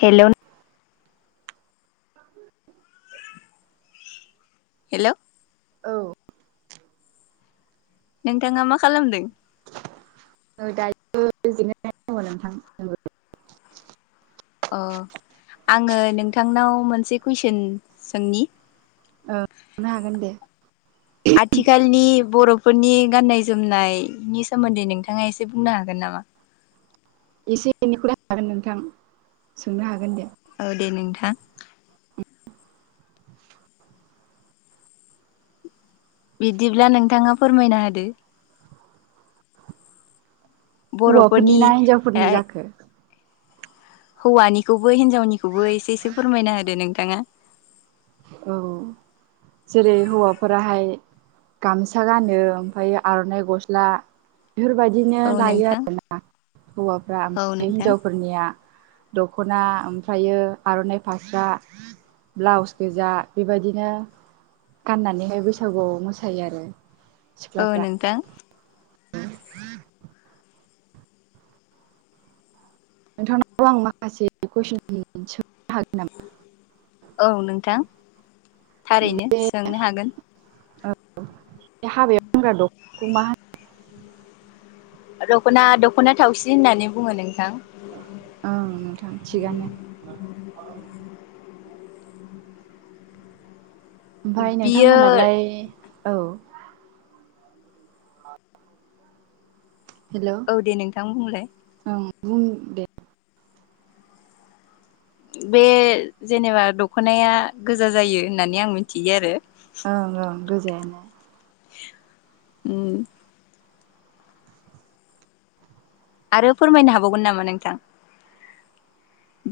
हेल'। [inaudible] हेल'। औ। नोंथाङा मा खालामदों? [unintelligible] नोंथां। अ आङो नोंथांनाव मोनसे कुइसन सोंनि औ सोंनो हागोन दे? आथिखालनि बर'फोरनि गाननाय जोमनायनि सोमोन्दै नोंथाङा एसे बुंनो हागोन नामा? एसे एनैखौलाय हागोन नोंथां सोंनो हागोन दे। औ दे नोंथां। बिदिब्ला नोंथाङा फोरमायना होदो। बर'फोरनि हौवाफोरनि ना हिनजावफोरनि जाखो? हौवानिखौबो हिनजावनिखौबो एसे एसे फोरमायना होदो नोंथाङा। औ जेरै हौवाफोराहाय गामसा गानो ओमफायो आर'नाइ गस्ला बेफोरबायदिनो औ लायो नोंथां आरोना हौवाफ्रा औ ओमफ्राय नोंथां हिनजावफोरनिया दख'ना ओमफ्रायो आर'नाइ फास्रा, ब्लाउस गोजा बेबायदिनो गाननानैहाय बैसागुआव मोसायो आरो। औ सिख्लाफ्रा नोंथां। नोंथांनाव आं माखासे कुइसन [unintelligible] सोंनो हागोन नामा? औ नोंथां थारैनो सोंनो हागोन। औ बे हाबायाव गनाग्रा दख [unintelligible] खौ मा होनो? दख'ना दख'ना थावसि होननानै बुङो नोंथां। ओं नोंथां थिगानो। ओमफ्राय बियो नोंथांमोनालाय औ हेलौ औ दे नोंथां बुंलाय। ओं बुं दे। बे जेनेबा दख'नाया गोजा जायो होननानै आं मिथियो आरो। ओं ओं गोजायानो। उम। आरो फोरमायनो हाबावगोन नामा नोंथां?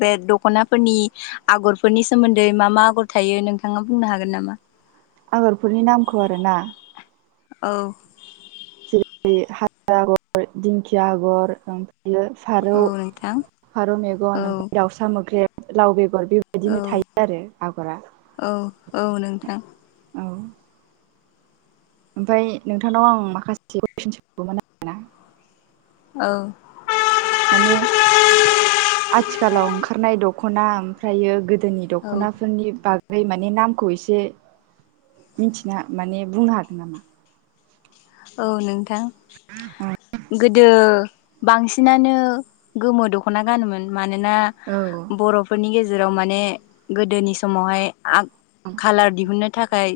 बे दख'नाफोरनि आगरफोरनि सोमोन्दै मा मा आगर थायो नोंथाङा बुंनो हागोन नामा? आगरफोरनि नामखौ आरोना? औ। जेरै हाजो आगर, दिंखिया आगर ओमफ्रायो औ फारौ, नोंथां फारौ औ मेगन ओमफ्राय दाउसा मोख्रेब, लाव बेगर बे औ दिनो थायो आरो आगरा औ औ नोंथां औ। ओमफ्राय नोंथांनाव आं माखासे कुइसन सोंगौमोन आरो औ। माने आथिखालाव ओंखारनाय दख'ना ओमफ्रायो गोदोनि औ दख'नाफोरनि बा गै माने नामखौ एसे मिथिनो माने बुंनो हागोन नामा? औ नोंथां गोदो बांसिनानो गोमो दख'ना गानोमोन मानोना औ बर'फोरनि गेजेराव माने गोदोनि समावहाय आ खालार दिहुननो थाखाय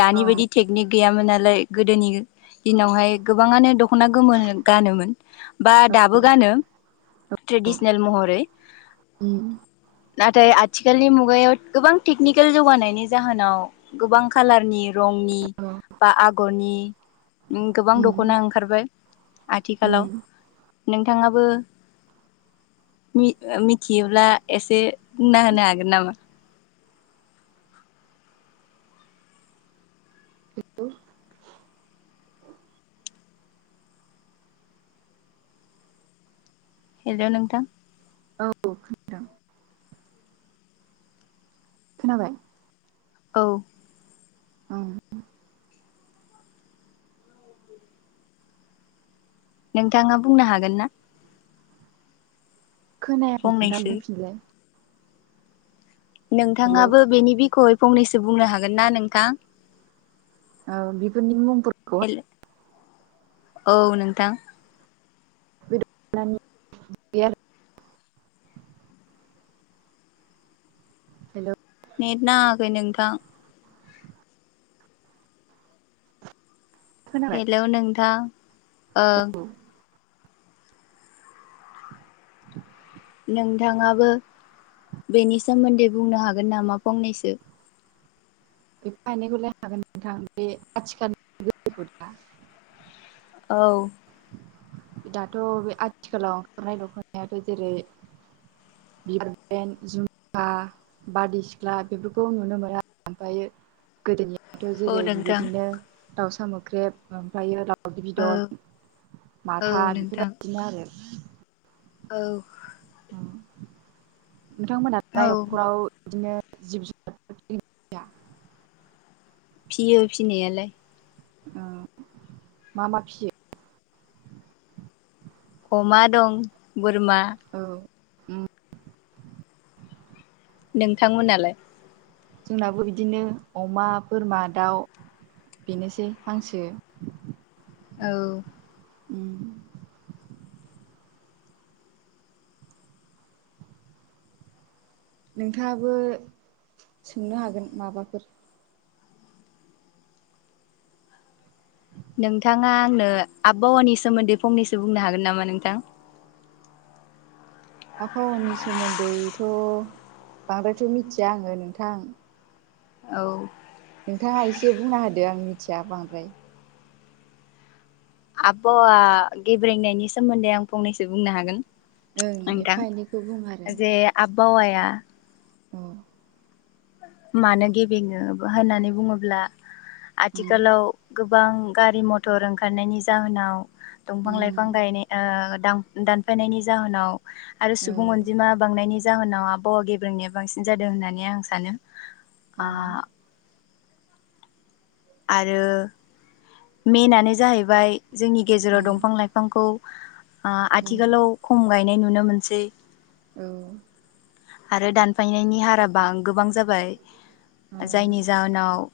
दानि औ बायदि टेकनिक गैयामोन नालाय गोदोनि दिनावहाय गोबाङानो दख'ना गोमोनो गानोमोन बा दाबो गानो। ट्रेडिसनेल महरै। उम। नाथाय आथिखालनि मुगायाव गोबां टेकनिकेल जौगानायनि जाहोनाव गोबां खालारनि रंनि औ बा आगरनि गोबां उम दख'ना ओंखारबाय उम आथिखालाव। नोंथाङाबो मि-मिथियोब्ला एसे बुंना होनो हागोन नामा? हेलौ नोंथां औ खोनादों खोनाबाय औ ओं नोंथाङा बुंनो हागोन ना खोनायाखै नोंथां फंनैसो बुंफिनलाय। हेलौ नोंथाङाबो बेनि बिख'यै फंनैसो बुंनो हागोन ना नोंथां? औ बेफोरनि मुंफोर हेल औ नोंथां [unintelligible] हेलौ नेट नाङाखै नोंथां खोनाबाय हेलौ नोंथां ओ नोंथाङाबो बेनि सोमोन्दै बुंनो हागोन नामा फंनैसो। एफा एनैखौलाय हागोन नोंथां बे आथिखालनि औ दाथ' बे आथिखालाव ओंखारनाय दख'नायाथ' जेरै बिबार ब्रेन जुमखा बारदै सिख्ला बेफोरखौ नुनो मोनो आरो ओमफ्रायो गोदोनियाथ' औ जेरै नोंथां बेबायदिनो दाउसा मोख्रेब ओमफ्रायो दाव दावदै औ बिदन औ माथा नोंथां बेफोरबायदिनो आरो। औ होम औ नोंथांमोनहा न'खराव बिदिनो जिब जुनार फियो फिनायालाय। ओ‌ मा मा फियो? अमा दं बोरमा औ नोंथांमोनालाय? जोंनाबो बिदिनो अमा बोरमा दाउ बेनोसै हांसो। औ ओम नोंथाङाबो सोंनो हागोन माबाफोर नोंथाङा आंनो आबहावानि सोमोन्दै फंनैसो बुंनो हागोन नामा नोंथां। आबहावानि सोमोन्दैथ' बांद्रायथ' मिथिया आङो नोंथां औ नोंथाङा एसे बुंना होदो आं मिथिया बांद्राय। आबहावा गेब्रेंनायनि सोमोन्दै आं फंनैसो बुंनो हागोन। ओं नोंथां एफा एनैखौ बुङो आरो। जे आबहावाया अ मानो गेबेङो होननानै बुङोब्ला उम आथिखालाव गोबां गारि मथर ओंखारनायनि जाहोनाव दंफां उम लाइफां गायनाय ओ दां-दानफायनायनि जाहोनाव आरो औ सुबुं अनजिमा बांनायनि जाहोनाव आबहावा गेब्रेंनाया बांसिन जादों होननानै आं सानो। औ आरो मेनानो जाहैबाय जोंनि गेजेराव उम दंफां लाइफां बिफांखौ औ आथिखालाव खम गायनाय नुनो मोनसै औ आरो दानफायनायनि हाराबां गोबां जाबाय औ जायनि जाहोनाव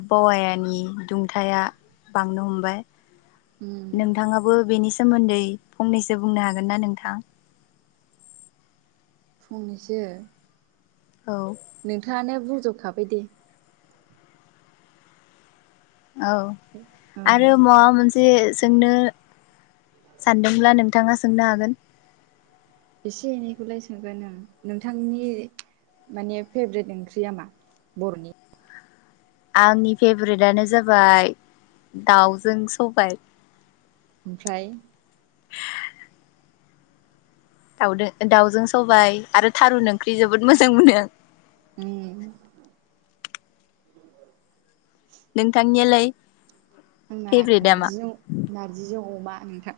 आबहावानि दुंथाया बांनो हमबाय उम नोंथाङाबो बेनि सोमोन्दै फंनैसो बुंनो हागोन ना नोंथां फंनैसो औ नोंथाङानो बुंजोबखाबाय दे औ औ आरो माबा मोनसे जे सोंनो सानदोंब्ला नोंथाङा सोंनो हागोन एसे एनैखौलाय सोंगोन नोंथांनि माने फ्रेभेट ओंख्रियाामा बर'नि आंनि फ्रेभेरेटानो जाबाय दाउजों सबाय ओमफ्राय दाउ दाउजों सबाय आरो थारुन ओंख्रि जोबोद मोजां मोनोआं ऊं नोंथांनियालाय आंना फेभरेटआ मा नारजि नारजिजों अमा नोंथां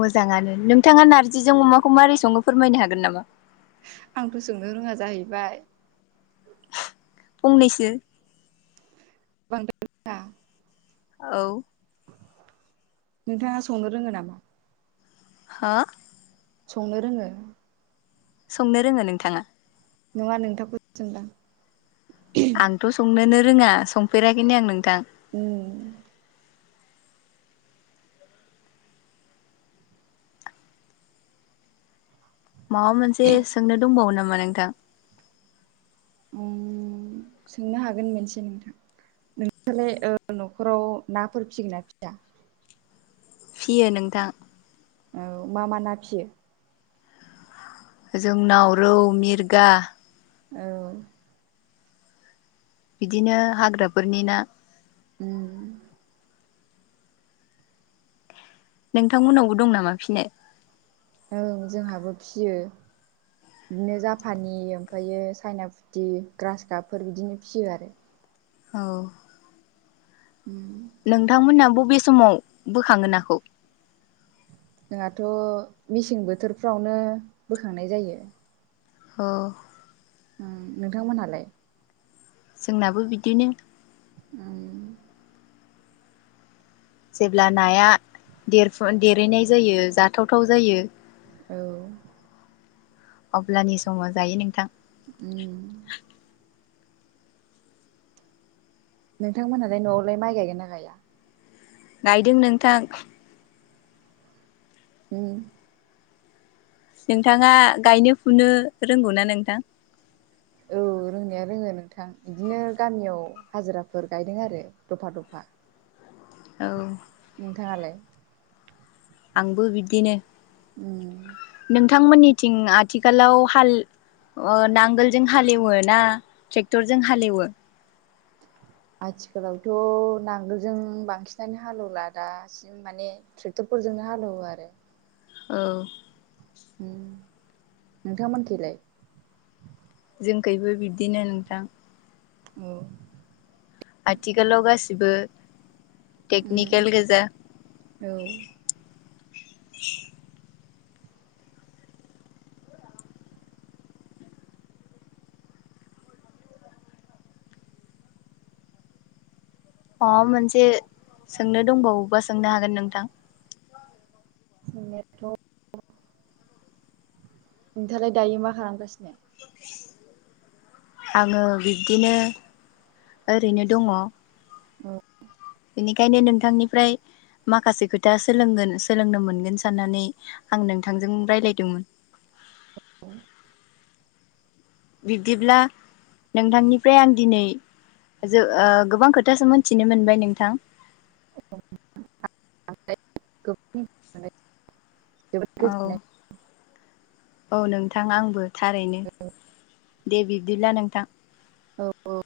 मोजाङानो नोंथाङा नारजिजों अमाखौ माबोरै सङो फोरमायनो हागोन नामा आंथ' सोंनो रोङा जाहैबाय फंनैसो बां [unintelligible] औ नोंथाङा संनो रोङो नामा हा संनो रोङो संनो रोङो नोंथाङा नङा नोंथांखौसो सोंदां आंथ' संनोनो रोङा संफेराखैनो आं नोंथां उम माबा मोनसे सोंनो दंबावो नामा नोंथां उ सोंनो हागोन मोनसे नोंथां नोंसालाय न'खराव नाफोर फिसिगोन ना फिसिया फिसियो नोंथां औ मा मा ना फिसियो जोंनाव रौ मिरगा औ बिदिनो हाग्राफोरनि ना उम नोंथांमोननावबो दं नामा फिसिनाय ओं जोंहाबो फिसियो बिदिनो जापानि ओमफ्रायो चाइना फुथि ग्रास काबफोर बिदिनो फियो आरो औ उम नोंथांमोना बबे समाव बोखाङोन नाखौ? जोंहाथ' मेसें बोथोरफ्रावनो बोखांनाय जायो। औ ओम नोंथांमोनहालाय? जोंनाबो बिदिनो। उम जेब्ला नाया देरफु देरहैनाय जायो जाथावथाव जायो औ अब्लानि समाव जायो नोंथां उम नोंथांमोनहालाय न'आवलाय माइ गायगोन ना गाया? नायदों नोंथां। उम नोंथाङा गायनो फुनो रोंगौ ना नोंथां? औ रोंनाया रोङो नोंथां बिदिनो गामियाव हाजिराफोर गायदों आरो द'फा द'फा। औ नोंथाङालाय? आंबो बिदिनो। उम नोंथांमोननिथिं आथिखालाव हाल ओ नांगोलजों हालेवो ना ट्रेक्टरजों हालेवो? आथिखालावथ' नांगोलजों बांसिनानो हालेवला दा बि माने ट्रेक्टरफोरजोंनो हालेवो आरो। औ उम नोंथांमोनखलाय? जोंखबो बिब्दिनो नोंथां। औ आथिखालाव गासिबो उम टेकनिकेल गोजा [inaudible] औ माबा मोनसे सोंनो दंबावबा सोंनो हागोन नोंथां। जोंनिथ' नोंथालाय दायो मा खालामगासिनो? आङो बिब्दिनो ओरैनो दङ औ बेनिखायनो नोंथांनिफ्राय माखासे खोथा सोलोंगोन सोलोंनो मोनगोन साननानै आं नोंथांजों रायज्लायदोंमोन बिब्दिब्ला नोंथांनिफ्राय आं दिनै ज गोबां खोथासो मिथिनो मोनबाय नोंथां गोबां जोबोद गोजोन औ औ नोंथां आंबो थारैनो दे बिब्दिब्ला नोंथां। औ औ